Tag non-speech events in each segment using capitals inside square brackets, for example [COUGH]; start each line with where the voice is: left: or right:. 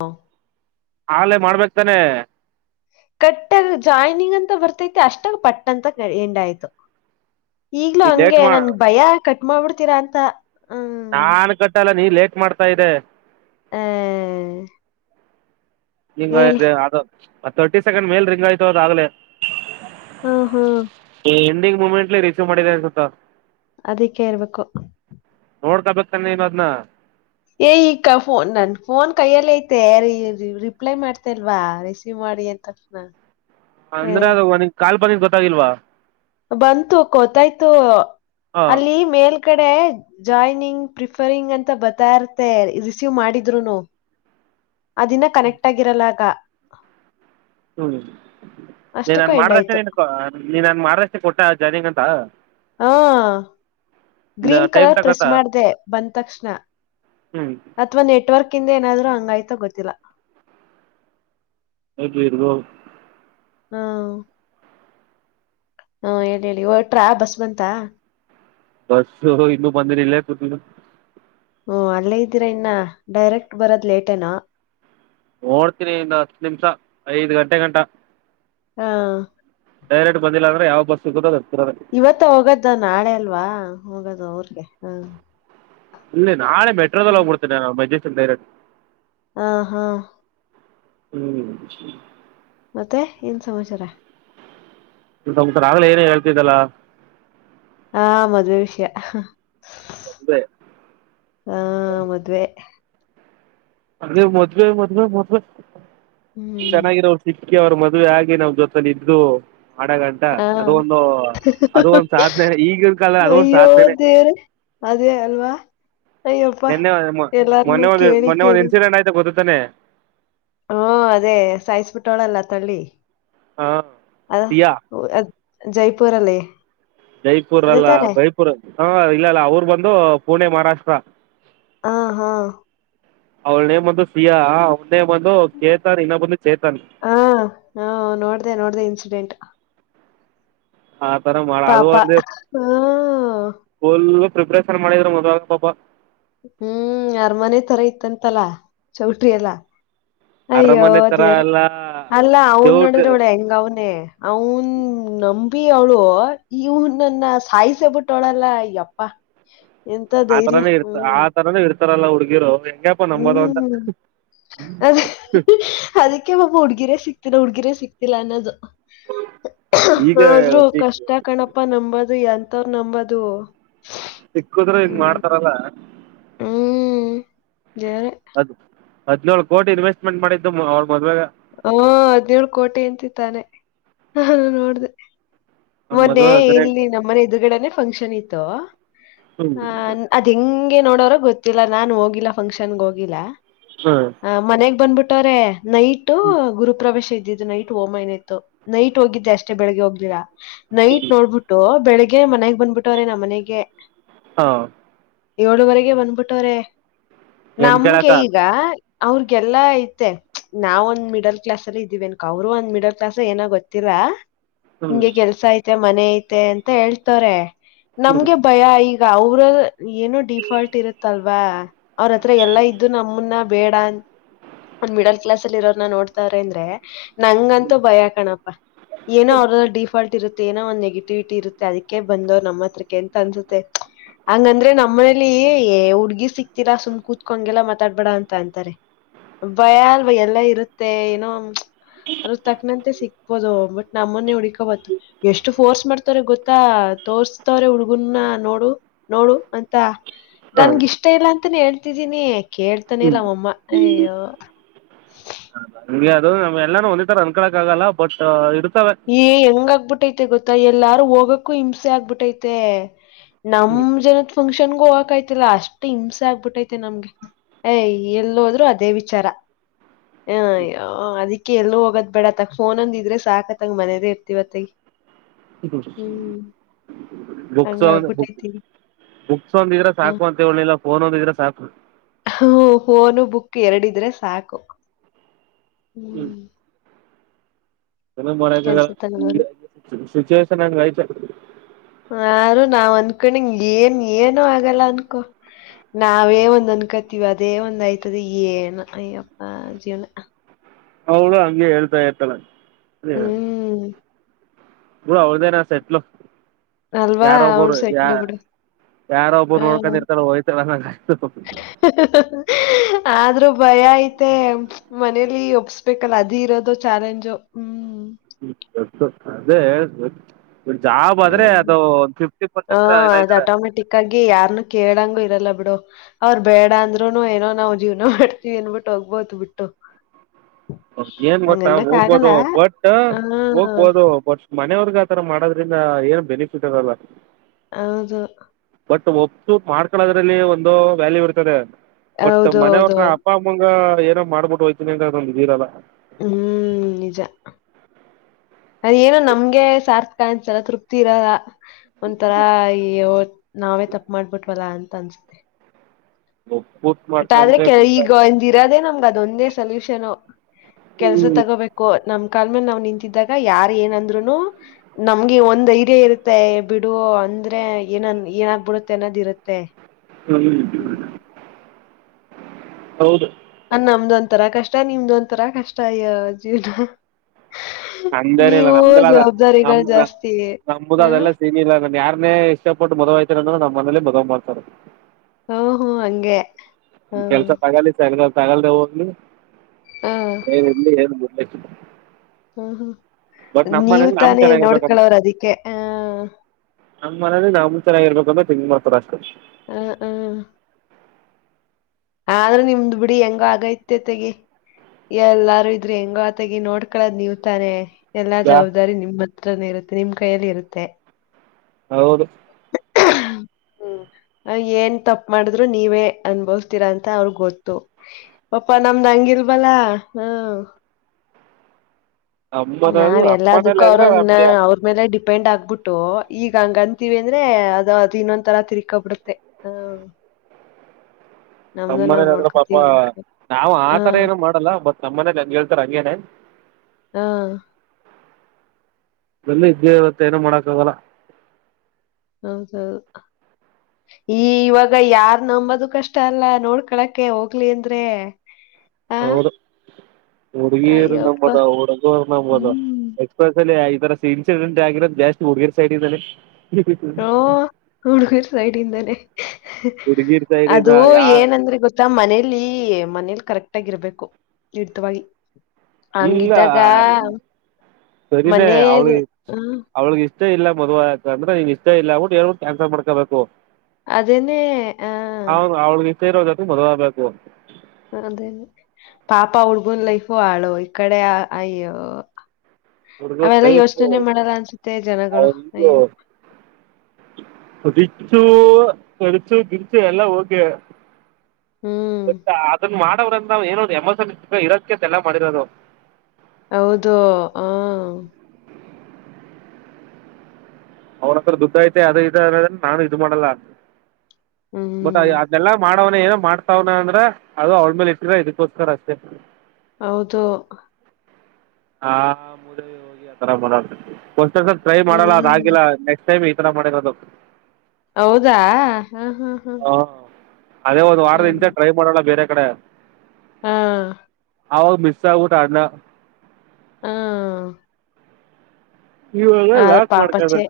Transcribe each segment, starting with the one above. left: Hello
right: ಆಲೇ ಮಾಡ್ಬೇಕ್ ತಾನೆ
left: ಕಟ್ಟಾಗ ಜಾಯ್ನಿಂಗ್ ಅಂತ ಬರ್ತೈತಿ ಅಷ್ಟಾಗ ಪಟ್ಂತ ಎಂಡಾಯ್ತು ಈಗ್ಲೂ
right: ಈಗ ಲೇಟ್
left: ಹಂಗೆ
right: ಮಾಡಿ
left: ನನ್ ಭಯ ಕಟ್ ಮಾಡ್ಬಿಡ್ತೀರಾ ಅಂತ ಹ್ಮ್
right: ನಾನ್ ಕಟ್ಟಲ್ಲ ನೀ ಲೇಟ್ ಮಾಡ್ತಾ ಇದೆ
left: ಹ್ಮ್ [UNINTELLIGIBLE]
right: ಹಿಂಗದೆ ಅದು ತರ್ಟಿ ಸೆಕೆಂಡ್ ಮೇಲ್ ರಿಂಗಾಯಯ್ತ ಅದ್ ಆಗ್ಲೆ
left: ಹಾ ಹಾ
right: ಎಂಡಿಂಗ್ ಮೂಮೆಂಟ್ಲಿ ರಿಸಿವ ಮಾಡಿದೆ ಅನುಸುತ್ತ
left: ಅದಕ್ಕೆ ಇರಬೇಕು
right: ನೋಡ್ಕಬೇಕತಾನೆ ನೀ ಅದ್ನಾ
left: ಏ ಈ ಫೋನ್ ನನ್ ಫೋನ್ ಕೈಯಲ್ಲಿ ಐತೆ ರಿಪ್ಲೈ ಮಾಡ್ತೆಲ್ವಾ ರಿಸೀವ್ ಮಾಡ ಮಾಡಿಯ ತಕ್ಷಣ ಏ
right: ಅಂದ್ರೆ ಅದು ಒನ್ ಕಾಲ್ ಪಂದಿ ಗೊತ್ತಾಗಿಲ್ವಾ
left: ಬಂತು ಗೊತ್ತಾಯ್ತು
right: ಹಾಂ
left: ಅಲ್ಲಿ ಮೇಲ್ ಕಡೆ ಜಾಯ್ನಿಂಗ್ ಪ್ರಿಫರಿಂಗ್ ಅಂತ ಬತಾ ಇರ್ತೆ ರಿಸೀವ್ ಮಾಡಿದ್ರುನು ಅದನ್ನ ಕನೆಕ್ಟ್ ಆಗಿರಲಾಗ
right: ಹ್ಮ್ ನೀನ್ನ್
left: ಎಂಡ್
right: ಮಾಡ್ದಷ್ಟೆ
left: ಆಯ್ತು
right: ನೀನ್ ನೀನ್ ಮಾಡ್ರಷ್ಟೆ ಕೊಟ್ಟ ಜರ್ನಿಂಗ ಅಂತ
left: ಹಾ
right: ಇಲ್ಲ
left: ಗ್ರೀನ್
right: ಟೈಮ್
left: ಕಲರ್ ಪ್ರೆಸ್
right: ತಗತ್ತಾ
left: ಮಾಡ್ದ ಬಂದ ತಕ್ಷಣ
right: ಹ್ಞೂ
left: ಅಥವಾ ನೆಟ್ವರ್ಕ್ ಇಿಂದ ಏನಾದ್ರೂ ಹಂಗಾಯ್ತ ಗೊತ್ತಿಲ್ಲ
right: ಎ ಜಿರ್ಬೋ
left: ಹಾ ಹಾ ಹೇಳಿ ಹೇಳಿ ಒ ಟ್ರಾ ಬಸ್ ಬಂತ
right: ಬಸ್ಸು ಇನ್ನುೂ ಬಂದನ ಇಲ್ಲೇ ಇ
left: ಹ್ಮ ಅಲ್ಲೇ ಇದೀರಾ ಇನ್ನ ಡೈರೆಕ್ಟ್ ಬರೋದ್ ಲೇಟೇನೊ
right: ನೋಡ್ತೀನಿ ಇಂದು ಹತ್ತ ನಿಮಿಷ ಐದ್ ಗಂಟೆ ಗಂಟ
left: ಹಾ
right: ಡೈರೆಕ್ಟ್ ಬಂದಿಲ್ಲಂದ್ರೆ ಯಾವ ಬಸ್ ಸಿಗುತ್ತದದು
left: ಇವತ್ತ ಹೋಗದ ನಾಳೆ ಅಲ್ವಾ ಹೋಗದು ಅವ್ರಗೆ ಹಾ
right: ಇಲ್ಲಿ ನಾಳೆ ಮೆಟ್ರೋದಲ್ಲಿ ಹೋಗ್ಬಿಡ್ತೇನೆ ನ ಮಜೇಶ್ನ್ ಡೈರೆಟ್
left: ಹಾ ಹಾ
right: ಹ್ಮ್
left: ಮತ್ತೆ ಏನ್ ಸಮಾಚಾರ
right: ಆಗ್ಲೇ ಏನ ಹೇಳ್ತಿದ್ದಲ್ಲ
left: ಹಾ ಮದುವೆ ವಿಷಯ ಹಾ
right: ಅದೇ
left: ಮದುವೆ
right: ಅದ ಮದ್ವೆ ಮದ್ವೆ ಮದ್ವೆ
left: ಹ್ಮ್
right: ಚೆನ್ನಾಗಿರೋ ಔಷಿ ಅಕ್ಕಿ ಅವ್ರ ಮದುವೆ ಆಗೆ ನಾವ್ ಜೊತಲಿ ಇದ್ದು ಮಾಡಗಂಟ
left: ಹಾ
right: ಅದು ಒಂದು ಅದು ಒಂದ ಸಾಧನೆ ಈಗಿಿನ ಕಾಲ ಅದೊಂದ
left: ಅಯ್ಯೋ
right: ಸಾಧನೆನೇ
left: ದೇವ್ರೆ ಅದೇ ಅಲ್ವಾ ಅಯ್ಯಪ್ಪ
right: ನಿನ್ನೆ
left: ಎಲ್ಲಾರ್ನು
right: ಮೊನ್ನೆ ಒಂದು
left: ಕೇಳಿ
right: ಮೊನ್ನೆ ಒಂದ್
left: ಕೇಳಿ
right: ಇನ್ಸಿಡೆಂಟ್ ಆಯ್ತಾ ಗೊತ್ತತಾನೆ
left: ಹ್ಮ ಅದೇ ಸಾಯಸ್ಬಿಟ್ಟೋಳಲ್ಲ ತಳ್ಳಿ
right: ಹಾ
left: ಅದ
right: ಸಿಯಾ
left: ಜೈಪುರ ಅಲ್ಲಿ
right: ಜೈಪುರ್ ಅಲ್ಲ ಜೈಪುರ್ ಹ ಇಲ್ಲಲ್ಲ ಅವ್ರ ಬಂದು ಪುಣೆ ಮಹಾರಾಷ್ಟ್ರ
left: ಹಾ ಹಾ
right: ಅವಳ ನೇಮ್ ಅಂತ ಸಿಯಾ ಇನ್ನೆ ಬಂದು ಚೇತನ್ ಇನ್ನ ಬಂದು ಚೇತನ್
left: ಹ ಹ ನೋಡ್ದೆ ನೋಡ್ದೆ ಇನ್ಸಿಡೆಂಟ್
right: ಆ ತರ ಮಾಡ ಅದು
left: ಪಾಪ
right: ಅದೇ
left: ಹ್ಮ್
right: ಫುಲ್ ಪ್ರಿಪರೇಷನ್ ಮಾಡಿದ್ರ ಮದ್ುವಾಗ ಪಾಬ
left: ಹ್ಮ್ ಅರಮನೆ ತರ ಇತ್ತಂತಲ್ಲಾ ಚೌಟ್ರಿ ಎಲ್ಲಾ
right: ಅರಮನೆ ತರ ಎಲ್ಲಾ
left: ಅಲ್ಲ ಅವನ್ ನೋಡಿದ್ರೆ ಒೋಡ ಹೆಂಗ ಅವನೇ ಅವನ್ ನಮ ಬಿೀ ಅವಳು ಇವು ನನ್ನ ಸಾಯಿಸೇ ಬಿಟ್ಟವಳಲ್ಲ ಅಯ್ಯಪ್ಪ ಎಂತ
right: ಆ
left: ಧೈರ್ಯ
right: ಥರನೇ ಇರ್ತ ಆ ತರಾನ ಇಡ್ತಾರಲ್ಲ ಹುಡ್ಗಿರು
left: ಹ್ಮ್ ಹ್ಮ್ ಅದ ಅದಕ್ಕೆ ಒಬ ಹುಡ್ಗಿರ ಸಿಗ್ತಿಲ್ಲಾ ಹುಡ್ಗಿರ ಸಿಕ್ತಿಲ್ಲಾ ಅನ್ನೋದು
right: ಈಗ
left: ಆದ್ರೂ
right: ಸಿಕ್
left: ಕಷ್ಟ ಕಣಪ್ಪಾ ನಂಬದು ಎಂತವ್ರ ನಂಬದು
right: ಸಿಕ್ಕುದ್ರೆ ಹಿಂಗ್ ಮಾಡ್ತಾರಲ್ಲ
left: ಹ್ಮ್ ದೇವ್ರೆ
right: ಅದು ಹದಿನೇಳು ಕೋಟ ಇವೆಸ್ಟ್ಮೆಂ ಮಾಡಿದ್ದು ಮದುವೆಗ
left: ಹಓ ಹದ್ಿನೇಳು ಕೋಟಿ ಅಂತಿ ತಾನೆ ಹ ನೋಡ್ದ
right: ಅವ್ರ
left: ಮೊನ್ನೆ
right: ಮದುವೆ ಹದಿನೆಂಟು
left: ಇಲ್ಲಿ ನಮ್ಮನೆ ಎದುರುಗಡನೆ ಫಂಕ್ಷನ್ ಇತ್ತು ಹ
right: ಹ್ಞೂ
left: ಅದ್ ಹೆಂಗೆ ನೋಡೋರ ಗೊತ್ತಿಲ್ಲ ನಾನು ಹೋಗಿಲ್ಲ ಫಂಕ್ಷನ್ಗೆ ಹೋಗಿಲ್ಲ ಹ ಮನೆಗ್ ಬಂದ್ಬಿಟ್ಟವ್ರೆ ನೈಟ್ು ಗುರುಪ್ರವೇಶ ು ನೈಟ್ ಒಮ ಏನ ಇತ್ತು ನೈಟ್ ಹೋಗಿದ್ದೆ ಅಷ್ಟೇ ಬೆಳಗ್ ಹೋಗ್ದಿರಾ ನೈಟ್
right: ಹ್ಞೂ
left: ನೋಡ್ಬಿಟ್ಟು ಬೆಳಿಗ್ಗೆ ಮನೆಯಾಗ ಬಂದ್ಬಿಟ್ಟ್ರೆ ನಮ್ಮ ಮನೆಗೆ
right: ಹಾ
left: ಏಳುವರೆಗೆ ಬಂದ್ಬಿಟ್ಟವ್ರೆ
right: ಹೆಣ್ಣು ಕೇಳಾಕ
left: ನಮ್ಗೆ ಈಗ ಅವ್ರಗೆಲ್ಲಾ ಐತೆ ನಾವಂದು ಮಿಡಲ್ ಕ್ಲಾಸ್ ಅಲ್ಲಿ ಇದನ್ ಅವರು ಒಂದ ಮಿಡಲ್ ಕ್ಲಸ್ ಏನೋ ಗೊತ್ತಿಲ್ಲಾ
right: ಹ್ಞೂ
left: ಹಿಂಗೆ ಕೆಲ್ಸ ಐ ಮನ ಐತೆ ಅಂತ ಹೇಳ್ತಾರೆ
right: ಹ್ಞೂ
left: ನಮ್ಗೆ ಭಯ ಈ ಈಗ ಅವ್ರ ಏನು ಡಿಫಾಲ್ಟ್ ಇರತ್ತಲ್ವಾ ಅವ್ರತ್ರ ಎಲ್ಲಾ ಇದ್ದು ನಮಮ್ಮನ್ನ ಬೇಡ ಅ ಒಂದ್ ಮಿಡ ಕ್ಲಾಸ್ ಅಲ್ಲಿ ಇರೋ ನೋಡ್ತಾರ್ರ ಅಂದ್ರೆ ನಂಗಂತೂ ಭಯ ಕಣಪ ಏನೋ ಅವ್ರ ಡಿಫಾಲ್ಟ್ ಇರುತ್ತ ಏನೋ ಒಂದ್ ನೆಗೆಟಿವಿಟಿ ಇರುತ್ತೆ ಅದಕ್ಕೆ ಬಂದವ್ ನಮ್ಮ ಹತ್ರಕ್ಕೆ ಎಂತ ಅನ್ಸುತ್ತೆ ಹಂಗಂದ್ರೆ ನಮ್ಮನೇಲಿ ಹುಡ್ಗಿ ಸಿಕ್ತೀರಾ ಸುಮ್ ಕ ಕುತ್ಕೊಂಡಗೆಲ್ಲ ಮಾತಾಡ್ಬೇಡ ಅಂತ ಅಂತಾರೆ ಭಯಲ್ವ ಎಲ್ಲ ಇರುತ್ತೆ ಏನೋ ಅ್ರದ ತಕ್ಕನಂತೆ ಸಿಕ್ಬೋದು ಬಟ್ ನಮ್ಮೊನ್ನೆ ಹುಡಕೊಬತ್ತ ಎಷ್ಟು ಫೋರ್ಸ್ ಮಾಡ್ತಾರ ಗೊತ್ತಾ ತೋರ್ಸ್ತವ್ರೆ ಹುಡ್ಗುನ ನೋಡು ನೋಡು ಅಂತ
right: ಹಾಂ
left: ನನ್ಗ ಇಷ್ಟ ಇಲ್ಲ ಅಂತಾನೇ ಹೇಳ್ತಿದೀನಿ ಕೇಳ್ತಾನೆ
right: ಹ್ಞೂ
left: ಇಲ್ಲ ಅವಮ್ಮ ಅಯ್ಯೋ
right: ಹಂಗೆ ಅದು ನಮ್ ಎಲ್ಲಾನು ಹೊಂದಿತಾರ ಅಂದ್ಕಳಕ್ ಆಗಲ್ಲ ಬಟ್ ಇ
left: ಏ ಹೆಂಗ ಆಗ್ಬಿಟ್ಟೈತೆ ಗೊತ್ತಾ ಎಲ್ಲಾರು ಹೋಗಕ್ಕು ಹಿಂಸೆ ಆಗ್ಬಿಟ್ಟೈತೆ ನಮ್
right: ಹ್ಞೂ
left: ಜನತ್ ಶಿಕ್ಷನ್ಗ ಹಕೈತಿಲ್ಲ ಅಷ್ಟು ಹಿಂಸೆ ಆಗ್ಬಿಟ್ಟೈತೆ ನಮ್ಗೆ ಏ ಎಲ್ಲಿ ಹೋದ್ರು ಅದೇ ವಿಚಾರ ಹ ಅದಕ್ಕೆ ಎಲ್ಲೋ ಹೋಗದ್ ಬೇಡ ತಕ್ಕ ಫೋನ್ ಅಂದ ಇದ್ರೆ ಸಾಕತ್ತ ತಂಗ ಮನೆದೇ ಇರ್ತಿವತ್ತೈ
right: ಬುಕ್
left: ಹಂಗ
right: ಚ ಬು
left: ಆಗ್ಬಿಟ್ಟೈತಿ
right: ಬುಕ್ಸ್ ಒಂದಿದ್ರೆ ಸಾಕು ಅಂತ ಹೇಳಲಿಲ್ಲ ಫೋನ್ ಒಂದಿದ್ರೆ ಸಾಕು
left: ಹ್ಮ ಫೋನು ಬುಕ್ ಎರಡಿದ್ರೆ ಸಾಕು ಹ್ಮ್
right: ಮ
left: ಕೆಲ್ಸತನ
right: ಈ
left: ಬರು
right: ಸಚುವಷನ್ ಕ
left: ಹಾರು ನಾವ್ ಅಂದಕೊಂಡಿಂಗ ಏನ್ ಏನು ಆಗಲ್ಲ ಅನ್ಕೊ ನಾವೇ ಒಂದ್ ಅನ್ಕತೀವಿ ಅದೇ ಒಂದ್ ಆಯ್ತದೆ ಏನ್ ಅಯ್ಯಪ್ಪ ಜೀವನ
right: ಅವಳ ಹಂಗೆ ಹೇಳ್ತಾ ಹೇಳ್ತಳರಿ
left: ಹ್ಮ್
right: ಹಊ ಅವೌದ ನ ಸ ಎಟ್ಲು
left: ಅಲ್ವಾ ಅವ ಒಳ ಸೈಟಲ್ ಇಡ
right: ಯಾರೊಬ್ಬರು
left: ಹಾ
right: ನೋಡ್ಕೊಂಡಿರ್ತಾರ ಹೋಯ್ತಾಳ ನಂಗ ಆಯ್ತು
left: ಆದ್ರೂ ಭಯ ಐತೆ ಮನಲಿ ಒಬ್ಸ್ಬೇಕಲ್ಲ ಅದ ಇರೋದು ಚಾಲೆಂಜು ಹ್ಮ್
right: ಹ್ಮ ಅದೇ ಹೇಳ
left: ಹ್ಮ್ ಹ
right: ಪರ್ಸೆಂಟ್
left: ಅದ್
right: ಇದಾಯ್ತದೆ
left: ಆಟೋಮ್ಯಾಟಿಕ್ ಆಗಿ ಯಾರನ್ನು ಕೇಳಂಗೂ ಇರಲ್ಲ ಬಿಡು ಅವ್ರ್ ಬೇಡ ಅಂದ್ರುನು ಏನೋ ನಾವ್ ಜೀವನ ಮಾಡ್ತೀವಿನ್ಬಿಟ್ಟು ಹೋಗ್ಬೋತ್ ಬಿಟ್ಟು
right: ಏನ್ ಗೊತ್ತ
left: ಹಂಗನ್ನಕ್ ಆಗಲ್ಲ
right: ಹೋಗ್ಬೋದು ಬಟ್
left: ಹಾ ಹೌದು.
right: ಹೋಗ್ಬೋದು ಬಟ್ ಮನೆಯವರ್ಗ ತರ ಮಾಡೋದ್ರಿಂದ ಏನು ಬೆನಿಫಿಟ್ ಇರಲ್ಲ
left: ಹೌದು
right: ಬಟ್ ಒಪ್ು ಮಾಡ್ಕೊಳ್ಳೋದ್ರಲ್ಲಿ ಒಂದು ವ್ಯಾಲ್ಯೂ ಇರ್ತದೆ ಬಟ್
left: ಹೌದು ಹೌದು
right: ಮನೆಯವ್ರನ್ನ ಅಪ್ಪ ಅಮ್ಮಂಗ ಏನೋ ಮಾಡ್ಬಿಟ್ಟು ಹೋ್ತೀನಿ ಅಂತ ಅೊಂದು ವೀರಲ್ಲ
left: ಹ್ಮ್ ಅದ ಏನ ನಮ್ಗೆ ಸಾರ್ಥ ಂದಸಲ ತೃಪ್ತಿ ಇರಲ್ಲ ಒಂಂತರಾ ನಾವೇ ತಪ್ಪ ಮಾಡ್ಬಿಟ್ವಲ್ಲಾ ಅಂತ ಅನ್ಸ
right: ಹ
left: ಬಟ್ ಆದ್ರೆ ಕೆ ಈಗ ಎಂದ ಇರೋದೇನ ಹ ಅದೊಂದೇ ಸಲ್ಯೂಷನ್ ಕೆಲ್ಸ ತಗೋಬೇಕು. ನಮ್ ಕಾಲ್ ಮೇಲೆ ನಾವ್ ನಿಂತಿದ್ದಾಗ ಯಾರ್ ಏನಂದ್ರುನು ನಮ್ಗೆ ಒಂದ್ ಐರ್ಯ ಇರುತ್ತೆ ಬಿಡು ಅಂದ್ರೆ ಏನನ್ ಏನಾಗ್ಬಿಡುತ್ತೆ ಅನ್ನೋದ್ ಇರುತ್ತೆ
right: ಹ್ಮ ಹೌದು
left: ಅ ನಮ್ದ ಒಂಂತರಾ ಕಷ್ಟ ನಿಮ್ದ ಒಂ ತರಾ ಕಷ್ಟ ಅಯ್ಯ ಜೀವನ.
right: ನಂದರಿಲ್ಲ ನಮ್ದಲ್ಲ ನಮದಾ
left: ಜಾಸ್ತಿ
right: ನಮ್ದ
left: ಹ
right: ಅದೆಲ್ಲ ಸೀನಿಲ್ಲ ನನ್ ಯಾರ್ನೇ ಇಷ್ಟ ಪಟ್ಟು ಮದಗ್ಯ್ತಾರೆ ಅಂದ್ರೆ ನಮ್ಮ ಮನೇಲಿ ಮದಗ್ ಮಾಡ್ತಾರ.
left: ಹ್ಮ ಹ್ಮ್ ಹಂಗೆ. ಹ್ಮ
right: ಕೆಲ್ಸ ತಗಲಿ ಸ ತಗಲ್ ಹೋಗ್ಲಿ
left: ಹ
right: ಇ ಹೇಳ್ಬ.
left: ಹ್ಮ್ ಹ್ಮ್
right: ಬಟ್ ನಮ್ಮ
left: ನೀವು
right: ಮನೇಲಿ ನಮ್ಮ
left: ತಾನೇ
right: ಚೆನ್ನಾಗಿರ್ಬೇಕಮ್ಮ
left: ನೋಡ್ಕಳವ್ರ ಅದಕ್ಕೆ ಹ.
right: ನಂಗ್ನೇ ನ್ ತರ ಇರ್ಬೇಕಂದ್ರೆ ತಿಂಗ್ ಮಾಡ್ತಾರೆ ಅಷ್ಟ.
left: ಹ ಹಾ್ ಆದ್ರೆ ನಿಮ್ದ್ ಬಿಡಿ ಹೆಂಗ ಆಗೈತೆ ತಗಿ. ಎಲ್ಲಾರೂ ಇದ್ರರು ಹೆಂಗೋ ಆತಗಿ ನೋಡ್ಕಳದ್ ನೀವ ತಾನೆ. ಎಲ್ಲಾ
right: ಯಾ
left: ಜವಾಬ್ದಾರಿ ನಿಮ್ಮ್ ಹತ್ರನೇ ಇರುತ್ತೆ ನಿಮ್ ಕೈಯಲ್ಲಿ ಇರುತ್ತೆ.
right: ಹೌದು
left: ಹ್ಮ್ ಏನ್ ತಪ್ಪು ಮಾಡಿದ್ರು ನೀವೇ ಅನ್ಭವಸ್ತೀರಾ ಅಂತ ಅವ್ರಗ್ ಗೊತ್ತು ಪಾಪ ನಮ ನಂಗಿಿಲ್ಲ ಭಲ ಹಾ.
right: ಹ
left: ನಾವ್ ಎಲ್ಲದಕ್ಕೂ
right: ಆದ್ರೆ
left: ಅವ್ರನ್ನ
right: ನಮಗೆ
left: ಅವ್ರ ಮೇಲೆ. ಡಿಪೆಂಡ್ ಆಗ್ಬಿಟ್ಟು ಈಗ ಹಂಗಂತೀವಿ ಅಂದ್ರೆ ಅದ ಅದು್ ಇನ್ನೊಂದ ತರ ತಿರ್ಕೊ ಬಿಿಡುತ್ತೆ
right: ನಮ್ಮನೇ ಅಂದ್ರ ಪಾಪ
left: ನೋಡ್ಕೋತೀವಿ
right: ನಾ್
left: ಹ
right: ಆತರ ಏನು ಮಾಡಲ್ಲ ಬತ್ ನಮ್ಮನೇ ನನ್ ಹೇಳ್. ಂಗನೆ
left: ಹಾ
right: ಎಲ್ಲ ಇದೇ ಇವತ್ತ ಏನೋ ಮಾಡಕ್ದಲ್ಲ.
left: ಹೌದೌ ಈ ಇವಾಗ ಯಾರ್ ನಂಬದು ಕಷ್ಟ ಅಲ್ಲ ನೋಡ್ಕಳಕೆ ಹೋಗ್ಲಿ ಅಂದ್ರೆ ಹ
right: ಹೌದು ಉಡುಗಿಯರು
left: ಅಯ್ಯಪ್ಪ
right: ನಮ್ಮದ ಉಡಂಗೂರ್ ನಮ್ಮದ
left: ಹ್ಮ್
right: ಎಕ್ಸ್ಪ್ರೆಸ್ ಅಲ್ಲಿ ಆಯತ. ಈರ ಸ ಸಿ ಇನ್ಸ ಇಡೆಂಟ್ ಆಗಿರೋದು ಜಾಸ್ತಿ ಹುಡುಗರ್ ಸೈಡ್ ಇಂದನೇ.
left: ಹೋ ಹಡುಗರು ಸೈಡಿಂದಾನೆ
right: ಹುಡುಗಿರ್ ಸೈಡ್ ಇಂದ
left: ಅದು
right: ಯಾ
left: ಏನಂದ್ರೆ ಗೊತ್ತಾ ಮನೇಲಿ ಮನೇಲಿ ಕರೆಕ್ಟ್ ಟ್ಟಗಿರ್ಬೇಕು ನಿಡಿತವಾಗಿ.
right: ಇಲ್ಲ ಸರಿನೇ
left: ಮನೆ
right: ಅವಳ
left: ಹ್ಮ್
right: ಅವಳಿಗೆಷ್ಟ. ಇಷ್ಟೇ ಇಲ್ಲ ಮದ್ ಆಯಕ ಅಂದ್ರೆ ನೀನ್ ಇಷ್ಟ ಇಲ್ಲ ಟ್ಟು ಹಳ್ಬು ಕ್ಯಾನ್ಸಲ್ ಮಾಡ್ಕೋಬೇಕು.
left: ಅದನೇ ಆ.
right: ಇರೋದದು ಮೊದಲ ಆಬೇಕು
left: ಅದೇ ಪಾಪ ಹುಡುಗನ್ ಲೈಫ ಆಳು ಇಕ್ಕಡೆ ಅಯ್ಯೋ
right: ಹುಡುಗರ್
left: ಅವೆಲ್ಲ
right: ಲೈಫ್
left: ಯೋಚನೆನೇ ಮಾಡಲ್ಲ ಅನ್ಸುತ್ತೆ ಜನಗಳು ಅಯ್ಯ.
right: [UNINTELLIGIBLE] [INAUDIBLE] ಖರ್ಚು ಗಿರ್ಚು ಎಲ್ಲ ಹೋಗಿ
left: ಹ್ಮ್
right: ಅದನ್ನ ಏನ ಎಮೋಸನ್ ಇರೋದಕ್ಕೆ ಎಲ್ಲ ಮಾಡಿರೋದು.
left: ಹೌದು ಹ
right: ಅವ್ರ ಹತ್ರ ದುಡ್್ದ ಐತೆ ಅದು ಇದ ಅದ್ರೆ ನಾನು ಇದು ಮಾಡಲ್ಲ ಆದ ಗೊತ್ತ
left: ಹ್ಮ್
right: ಅದೆಲ್ಲ ಮಾಡ ಏನೋ ಮಾಡ್ತಾವನ ಅಂದ್ರ ಅದು ಅವಳಳ್ ಮೇಲೆ ಇಟ್ಟರ ಇದಕ್ಕೋಸ್ಕರ ಅಷ್ಟೇ.
left: ಹೌದು
right: ಹಾ ಮು ಹೋಗಿ ಆತರ ಮಾಡ ಟ್ರೈ ಮಾಡಲ್ಲ
left: ಹ್ಮ್
right: ಅದಾಗಿಲ್ಲ ನೆಕ್ಸ್ಟ್ ೈಮಿ ಈ ತರ ಮಾಡಿರೋದು.
left: ಹೌದಾ ಹಾ ಹಾ ಹಾ
right: ಹಾಂ ಅದೇ ಹದ್ ವಾರದ ಇಂತ ಟ್ರೈ ಮಾಡಲ್ಲ ಬೇರೆ ಕಡೆ
left: ಹಾ
right: ಅವಾಗ ಮಿಸ್ಸ ಆಗ್ಬಿಟ್ಟ ಅಣ್ಣ.
left: ಹಾ
right: ಇವಾಗ ಲಾಕ್ ಮಾಡ್ತ್ದ
left: ಪಾಪಚ್ಚೆ.
right: ನಾನ್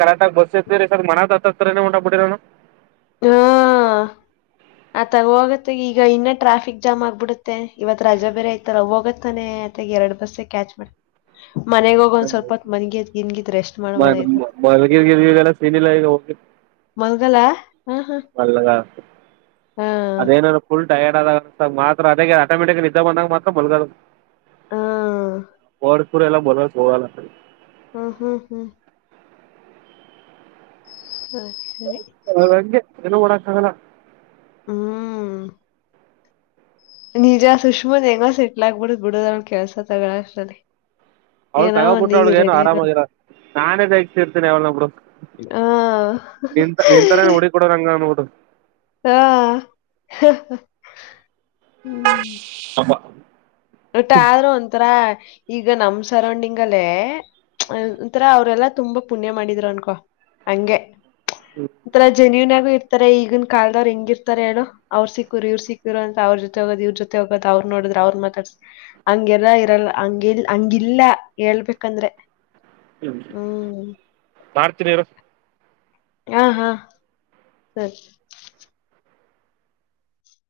right: ಕರೆಕಟ್ಗ ಬಸ್ತಿ ರ ಮನದ ಹತ್ತರನ ಉಂಟಾಗ್ಬಿಡರಿನು.
left: ಹಾ ಆ ತಗ ಹೋಗತ್ತ ಈಗ ಇನ್ನ ಟ್ರಾಫಿಕ್ ಜಾಮ್ ಆಗ್ಬಿಡುತ್ತೆ ಇವತ್ ರಜಾ ಬೇರೆ ಐತಲ್ಲ ಹೋಗತ್ತಾನೆ. ಆಯ್ ಎರಡ್ ಬಸ್ಸ ಕ್ಯಾಚ್ ಮಾಡ. ಗಿನ್ಗಿದ್ ರೆಸ್ಟ್
right: [UNINTELLIGIBLE]
left: ಮಾಡ್ಬೋದಾಗಿತ್ತು.
right: ಮಲಗದಿಲ್ಲ ಸೀನ್ ಇಲ್ಲ
left: ಮಲ್ಗಲ
right: ನಲ್ಲ
left: ಆ!
right: ಅದೇನ ಫುಲ್ ಟಯರ್ ಮಾತ್ರ ಅದ ಆಟೋಮೆಟಿಕ್ ನಿದ್ದ ಬಂದಾಗ ಮಾತ್ರ ಮಲ್ಗದ.
left: ಆ!
right: ಪೂರಲ್ಲ ಬರ ಹರಲ್ಲರಿ. [UNINTELLIGIBLE]
left: ಹ್ಮ್ ಹ್ಮ್ ಹ್ಮ್ ಹಾ ಸರಿ
right: ಏನೋ ಮಾಡ್ಕಗಲ್ಲ
left: ಹ್ಮ ನಿಜ ಸುಷ್ಮಾ ಹೆಂಗೋ ಸಿಟ್ಲ ಆಗ್ಬಿಡುದ್ ಬಿಡದ್ ಅವ್ ಕೆಲ್ಸ ತಗಳಸ್ಟ್ರಲ್ಲಿ.
right: ಅವ್ಳಗ್ ತಗೋಬಿಟ್ರ ಅವಳಗೆನು ಆರಾಮಾಗಿರ ನಾನೇ ದೈಗ್ತಿ ಇರ್ತೇನಿ ಅವಲ್ ನಡು
left: ಆ!
right: ನಿ ನಿಂತರನ ಹುಡಿ ಕೊಡೋರಂಗಡು
left: ಹಾ
right: [UNINTELLIGIBLE]
left: ಟ ಆದ್ರೂ ಒಂಥರಾ ಈಗ ನಮ ಸರೌಂಡಿಂಗ ಅಲ್ಲೇ ಒಂತರ ಅವ್ರೆಲ್ಲಾ ತುಂಬಾ ಪುಣ್ಯ ಮಾಡಿದ್ರು ಅನ್ಕೊ ಹಂಗೆ. ಒಂಥರ ಜೆನ್ಯೂನ್ ಆಗು ತರ ಈಗ ಕಾಲದವ್ ಹ ಹೆಂಗಿರ್ತಾರೆ ಹೇಳೋ ಅವರು ಸಿಕ್ಕುರುವರು ಸಿಕ್ಕುರು ಅಂತ ಅವ್ರೊತೆ ಹೋಗದ ಇವ್ರ ಜೊತೆ ಹೋಗೋ ನೋಡೋ. ಅವ್ರ ಮತಡ್ಸ್ ಬೇಕು ಹಂಗಗೆಲ್ಲ ಇರಲ್ಲ ಹಂಗಲ್ ಹಂಗಿಲ್ಲ ಹೇಳ್ಬೇಕಂದ್ರೆ.
right: ಹ್ಮ
left: ಹ್ಮ್
right: ಮಾಡ್ತಿನಿರು
left: ಹಾ ಹಾ ಸರಿ